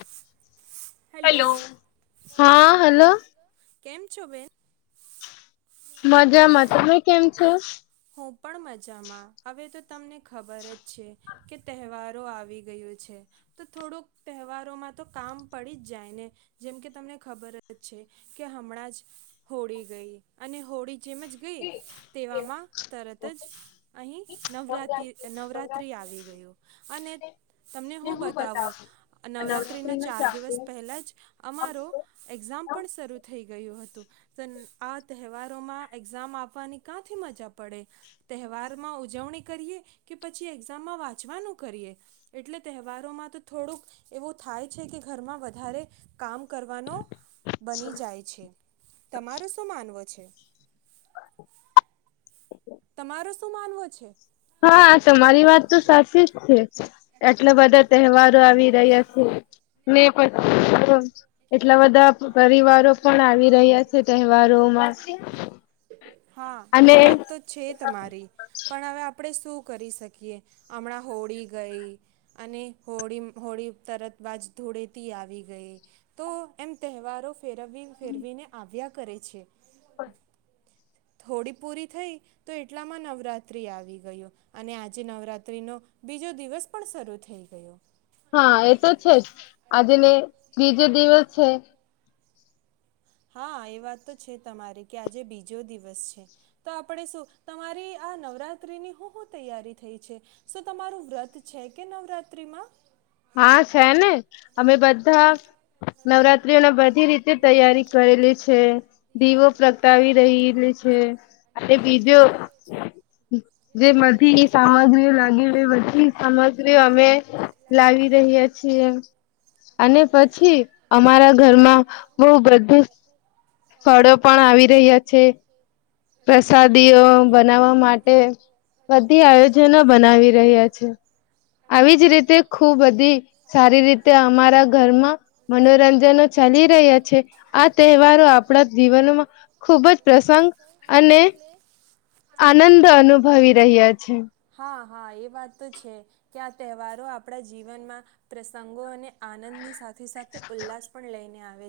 [inaudible] Hello hello હા hello કેમ [unintelligible] મજામાં તમે કેમ છો હું પણ મજામાં હવે તો તમને ખબર જ છે, કે તહેવારો આવી ગયો છે, તો થોડુંક તહેવારોમાં તો કામ પડી જ જાય ને જેમ કે તમને ખબર જ છે, કે હમણાં જ હોળી ગઈ અને હોળી જેમ જ ગઈ તેવામાં તત જ અહીં નવરા નવરાત્રિ આવી ગું અને તમને શું બતાવું નવરાત્રિના ચાર દિવસ પહેલા જ અમારો એક્ઝામ પણ શરૂ થઈ ગયું હતું. તહેવારોમાં એક્ઝામ આપવાની ક્યાંથી મજા પ પડે તહેવારમાં ઉજવણી કરીએ કે પછી એક્ઝામમાં વાંચવાનું કરીએ એટલે તહેવારોમાં તો થોડુંક એવું થાય છે કે ઘરમાં વધારે કામ કરવાનો બની જાય છે તમારું શું માનવું છે? [inaudible] તમારો શું માનવું છે હા તમારી વાત તો સાચી જ છે એટલા બધા તહેવારો આવી રહ્યા છે ને પછી એટલા બધા પરિવારો પણ આવી રહ્યા છે તહેવારોમાં હા એ અને- વાત તો છે તમારી પણ હવે આપણે શું કરી શકીએ હમણાં હોળી ગઈ અને હોળી હોળી તરત બાજ ધૂળેથી આવી ગઈ તો એમ તહેવારો ફેરવી ફેરવીને આવ્યા કરે છે. થોડી પૂરી થઈ તો એટલામાં નવરાત્રિ આવી ગું અને આજે નવરાત્ર્રીનો બીજો દિવસ પણ શરૂ થઈ ગયો. હા એ તો છે જ આજે ને બીજો દિવસ છે હા એ વાત તો છે તમારી કે આજે બીજો દિવસ છે તો આપણે શું તમારી આ નવરાત્રીની શું શું તૈયારી થઈ છે શ તમારું વ્રત છે કે નવરાત્રીમાં? હા છે ને અમે બધા નવરાત્રીઓને બધી રીતે તૈયારી કરેલી છે દીવો પ્રગટાવી રહેલી છે. અને બીજું જે બધી સામગ્રીઓ લાગી એ બધી સામગ્રીઓ અમે લાવી રહ્યા છીએ અને પછી અમારા ઘરમાં બહ બધું ફળો પણ આવી રહ્યા છે. પ્રસાદીઓ બનાવા માટે બધી આયોજનો બનાવી રહ્યા છે આવીજ રીતે ખુબ બધી સારી રીતે અમારા ઘરમાં મનોરંજનો ચાલી રહ્યા છે આ તહેવારો આપણા જીવનમાં ખુબ જ પ્રસંગ અને આનંદ અનુભવી રહ્યા છે. હા હા એ વાત તો છે કે આ તહેવારો આપણા જીવનમાં પ્રસંગોને આનંદની સાથે સાથે ઉલ્લાસ પણ લઈને આવે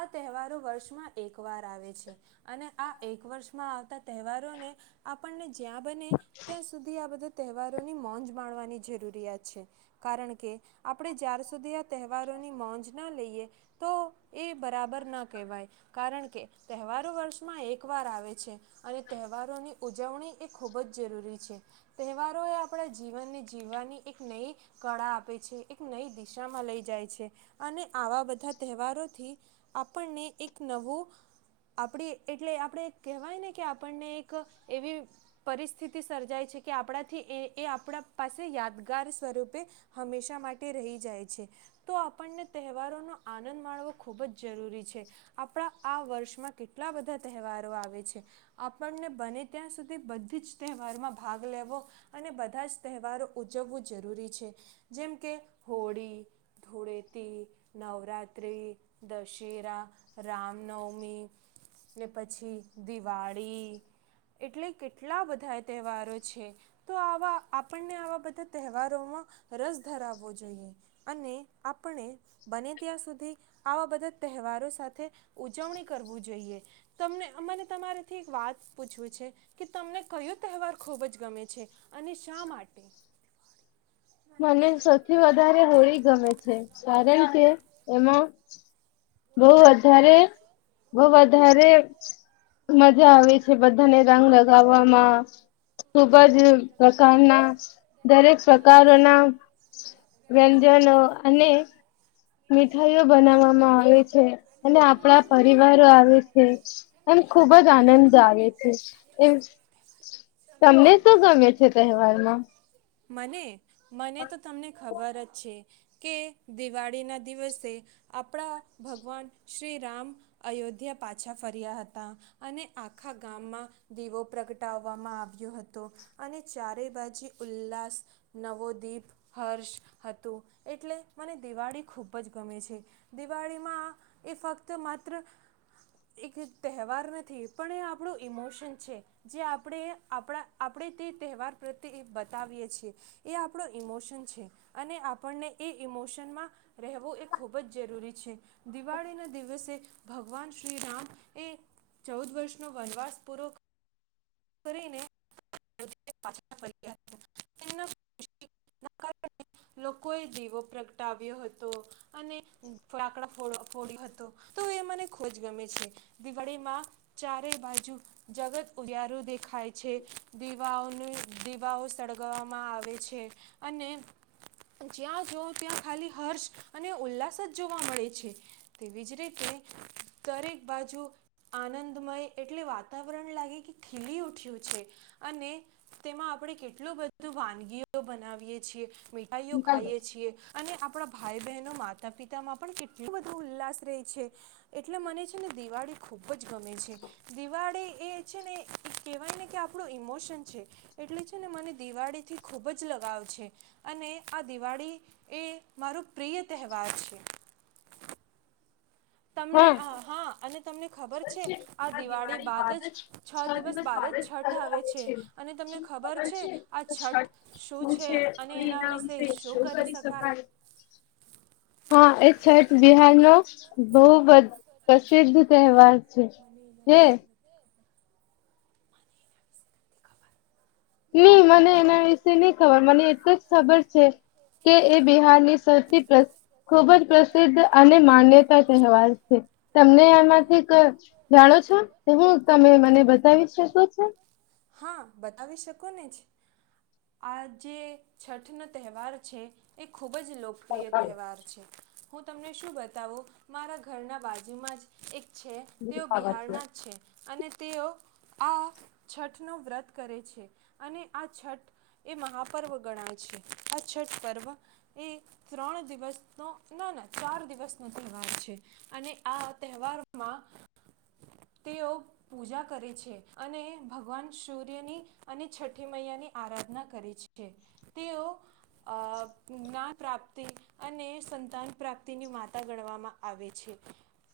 આ તહેવારો વર્ષમાં એક વાર આવે છે અને આ એક વર્ષ માં આવતા તહેવારોને આપણને જ્યાં બને ત્યાં સુધી આ બધા તહેવારોની મ મોજ માણવાની જરૂરિયાત છે કારણ કે આપણે જ્યાર સુધી આ તહેવારોની મોજ ના લઈએ તો એ બરાબર ના કહેવાય કારણ કે તહેવારો વર્ષમાં એક વાર આવે છે. અને તહેવારોની ઉજવણી એ ખૂબ જ જરૂરી છે તહેવારો એ આપણા જીવનને જીવવાની એક નઈ કળા આપે છે એક નઈ દિશામાં લઈ જાય છે. અને આવા બધા તહેવારોથી આપણને એક નવું આપણે એટલે આપણે કહેવાય ને કે આપણને એક એવી પરિસ્થિતિ સર્જાય છે કે આપણાથી એ એ આપણા પાસે યાદગાર સ્વરૂપે હંમેશા માટે રહી જાય છે તો આપણને તહેવારોનો આનંદ માણવો ખૂબ જ જરૂરી છે આપણા આ વર્ષમાં કેટલા બધા તહેવારો આવે આવે છે આપણને બને ત્યાં સુધી બધી જ તહેવારમાં ભાગ લેવો અને બધા જ તહેવારો ઉજવવું જરૂરી છે જેમ કે હોળી ધૂળેતી નવરાત્રિ દશેરા રામનવમી ને પછી દિવાળી એટલે કેટલા બધા તહેવારો છે તો આવા આપણને આવા બધા તહેવારોમાં રસ ધરાવવો જોઈએ અને આપણે બને ત્યાં સુધી આવા બધા તહેવારો સાથે ઉજવણી કરવીું જોઈએ તમને અને તમારેથી વાત પૂછું છે કે તમને કયો તહેવાર ખુબ જ ગમે છે? અને શા માટે મને સૌથી વધારે હોળી ગમે છે કારણ કે એમાં બહું વધારે બહું વધારે મજા આવે છે બધાને રંગ લગાવવામાં ખુબજ પ્રકારના દરેક પ્રકારોના વ્યંજનો અને મીઠાઈઓ બનાવવામાં આવે છે અને આપણા પરિવારો આવે છે એમ ખુબ જ આનંદ આવે છે એમ તમને શું ગમે છે તહેવારમાં. મને મને તો તમને ખબર જ છે કે દિવાળીના દિવસે તે આપણા ભગવાન શ્રીરામ અયોધ્યા પાછા ફર્યા હતા અને આખા ગામમાં દીવો પ્રગટાવવામાં આવ્યો હતો અને ચારે બાજુ ઉલ્લાસ નવો દીપ હર્ષ હતું એટલે મને દિવાળી ખૂબ જ ગમે છે દિવાળીમાં એ ફક્ત માત્ર એક તહેવાર નથી પણ એ આપણું ઇમોશન છે જે આપણે આપણા આપણે તે તહેવાર પ્રત્યે એ બતાવીએ છીએ એ આપણો ઇમોશન છે અને આપણને એ ઇમોશનમાં રહેવું એક ખૂબ જ જરૂરી છે. દિવાળીના દિવસે ભગવાન શ્રીરામ એ ચૌદ વર્ષનો વનવાસ પૂરો લોકોએ દીવો પ્રગટાવ્યો હતો અને ફટાકડા ફો ફોડ્યો હતો તો એ મને ખોજ ગમે છે દિવાળીમાં ચારેય બાજુ જગત ઉાર ખાય છે દીવાઓને દીવાઓ સળગાવવામાં આવે છે અને જ્યાં જઓ ત્યાં ખાલી હર્ષ અને ઉલ્લાસ જ જોવા મળે છે તેવીજ રીતે દરેક બાજુ આનંદમય એટલે વાતાવરણ લાગે કે ખીલી ઉઠ્યું છે અને તેમાં આપણે કેટલું બધું વાનગીઓ બનાવીય છીએ. મીઠાઈઓ ખાઈએ છીએ અને આપણા ભાઈ બહેનો માતા પિતામાં પણ કેટલું બધું ઉલ્લાસ રહે છે. એટલે મને છે ને દિવાળી ખૂબ જ ગમે છે. દિવાળી એ છે એ કહેવાય ને કે આપણું ઇમોશન છે એટલે છે ને મને દિવાળીથી ખૂબ જ લગાવ છે અને આ દિવાળી એ મારો પ્રિય તહેવાર છે. તમને હા અને તમને ખબર છે આ દિવાળી બાદ જ છ દિવસ બાદ જ છઠ આવે છે અને તમને ખબર છે આ છઠ શું છે અને એના વિશે શું કરી શકાય હા એ શાયદ બિહારનો બહુ પજ પ્રસિદ્ધ તહેવાર છે એ નહી મને એના વિશે નહી ખબર મને એટલુ જ ખબર છે. કે એ બિહારની સૌથી પ્રસ ખુબ જ પ્રસિદ્ધ અને માન્યતા તહેવાર છે તમને આમાંથી કય જાણો છો કે હું તમે મને બતાવી શકો છો. હા બતાવી શકો ને જ આ જે છઠનો તહેવાર છે. એક ખૂબ જ લોકપ્રિય તહેવાર છે. હું તમને શું બતાવું મારા ઘરના બાજુમાં જ એક છે તેઓ બિહારના જ છે. અને તેઓ આ છઠનો વ્રત કરે છે અને આ છઠ એ મહાપર્વ ગણાય છે આ છઠ પર્વ એ ત્રણ દિવસનો ના ના ચાર દિવસ નો તહેવાર છે અને આ તહેવારમાં તેઓ પૂજા કરે છે અને ભગવાન સૂર્યની અને છઠી મૈયાની આરાધના કરે છે. છે તેઓ અ આ પ્રાપ્તિ અને સંતાન પ્રાપ્તિની માતા ગણવામાં આવે છે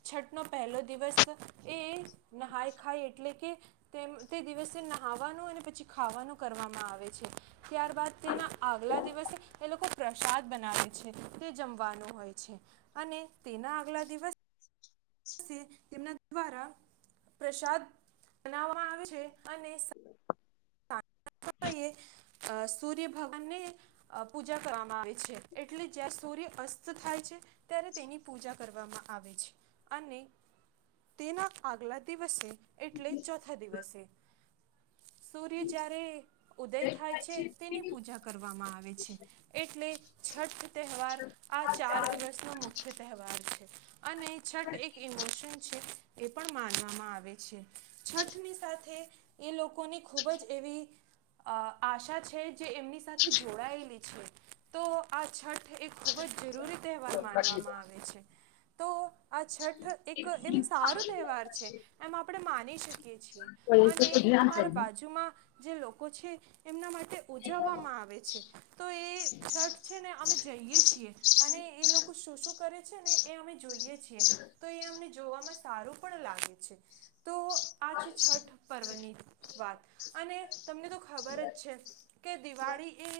છઠ નો પહેલો દિવસ એ નહાય ખાય એટલે કે તેમ તે દિવસે નહાવાનું અને પછી ખાવાનું કરવામાં આવે છે. ત્યારબાદ તેના આગલા દિવસે એ લોકો પ્રસાદ બનાવે છે તે જમવાનું હોય છે અને તેના આગલા દિવસ છે તેમના દ્વારા પ્રસાદ બનાવવામાં આવે છે અને સૂર્ય ભગવાનને અ પૂજા કરવામાં આવે છે એટલે જ્યાં સૂર્ય અસ્ત થાય છે ત્યારે તેની પૂજા કરવામાં આવે છે અને તેના આગલા દિવસે એટલે ચોથા દિવસે જ્યારે ઉદય થાય છે તેની પૂજા કરવામાં આવે છે એટલે છઠ તહેવાર આ ચાર દિવસનો મુખ્ય તહેવાર છે. અને છઠ એક ઇમોશન છે. એ પણ માનવામાં આવે છે. છઠની સાથે એ લોકો કોને ખૂબ જ અ આશા છે. જે એમની સાથે જોડાયેલી છે. તો આ છઠ એ ખૂબ જ જરૂરી તહેવાર માનવામાં આવે છે. તો આ છઠ એક એમ સારો તહેવાર છે એમ આપણે માની શકીએ છીએ અને અમારા બાજુમાં જે લોકો છે એમના માટે ઉજવવામાં આવે છે તો એ શર્ટ છે ને અમે જઈએ છીએ અને એ લોકો શું શું કરે છે ને એ અમે જોઈએ છીએ તો એ અમને. જોવામાં સારું પણ લાગે છે. તો આ છે છઠ પર્વની વાત. અને. તમને તો ખબર જ છે કે દિવાળી એ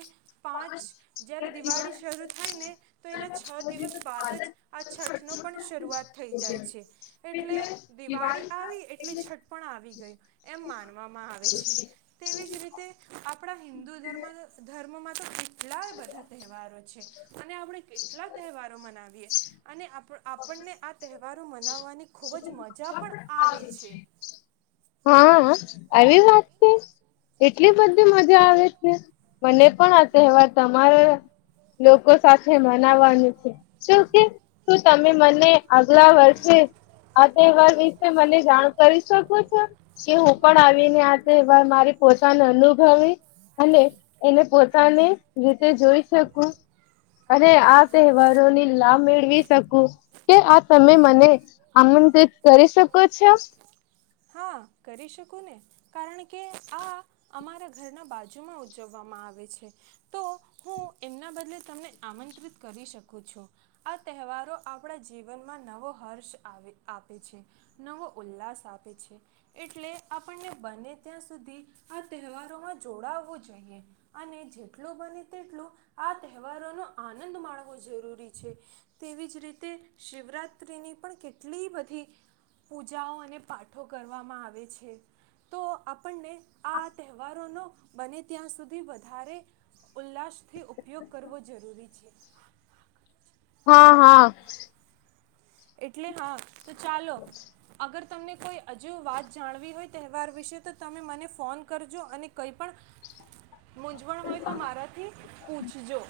પાંચ જ્યારે દિવાળી શરૂ થાય ને તો એના છ દિવસ બાદ જ આ છઠનો પણ શરૂઆત થઈ જાય છે એટલે દિવાળી આવી એટલી છઠ પણ આવી ગયું એમ માનવામાં આવે છે. તેવી જે રીતે. આપણા હિન્દુ ધર્મ ધર્મમાં. તો કેટલા બધા તહેવારો છે અને આપણે કેટલા તહેવારો મનાવીએ અને આપણને આ તહેવારો મનાવવાની ખૂબ જ મજા પણ આવે છે. હા આવી વાત એટલી બધી મજા આવે છે મને પણ. તહેવાર તમારા લોકો સાથે મનાવાનું છે શું કે શું તમે મને આગલા વર્ષે આ તહેવાર વિશે મને જાણ કરી શકો છો કે હું પણ આવીને આ તહેવાર મારી પોતાને અનુભવી અને એને પો. પોતાની રીતે જોઈ શકું અને આ તહેવારોની લાભ મેળવી શકું કે આ તમે મને આમંત્રિત કરી શકો છો. હા કરી શકું ને કારણ કે આ અમારા ઘરના બાજુમાં ઉજવવામાં આવે છે તો હું એમના બદલે તમને આમંત્રિત કરી શકું છું આ તહેવારો આપણા જીવનમાં નવો હર્ષ આપે છે નવો ઉલ્લાસ આપે છે. એટલે આપણને બને ત્યાં સુધી આ તહેવારોમાં જોડાવવું જોઈએ અને જેટલોું બને તેટલોું આ તહેવારોનો આનંદ માણવો જરૂરી છે તેવી જ રીતે શિવરાત્રિની પણ કેટલી બધી પૂજાઓ અને પાઠો કરવામાં આવે. તો આપણને આ તહેવારોનો બને ત્યાં સુધી વધારે ઉલ્લાસથી ઉપયોગ કરવો જરૂરી છે. હા હા. એટલે હા. તો ચાલો અગર. તમને કોઈ હજીુ વાત જાણવી હોય તહેવાર વિશે તો તમે મને ફોન કરજો અને કંઈ પણ. મૂઝવણ હોય તો મારાથી પૂછજો.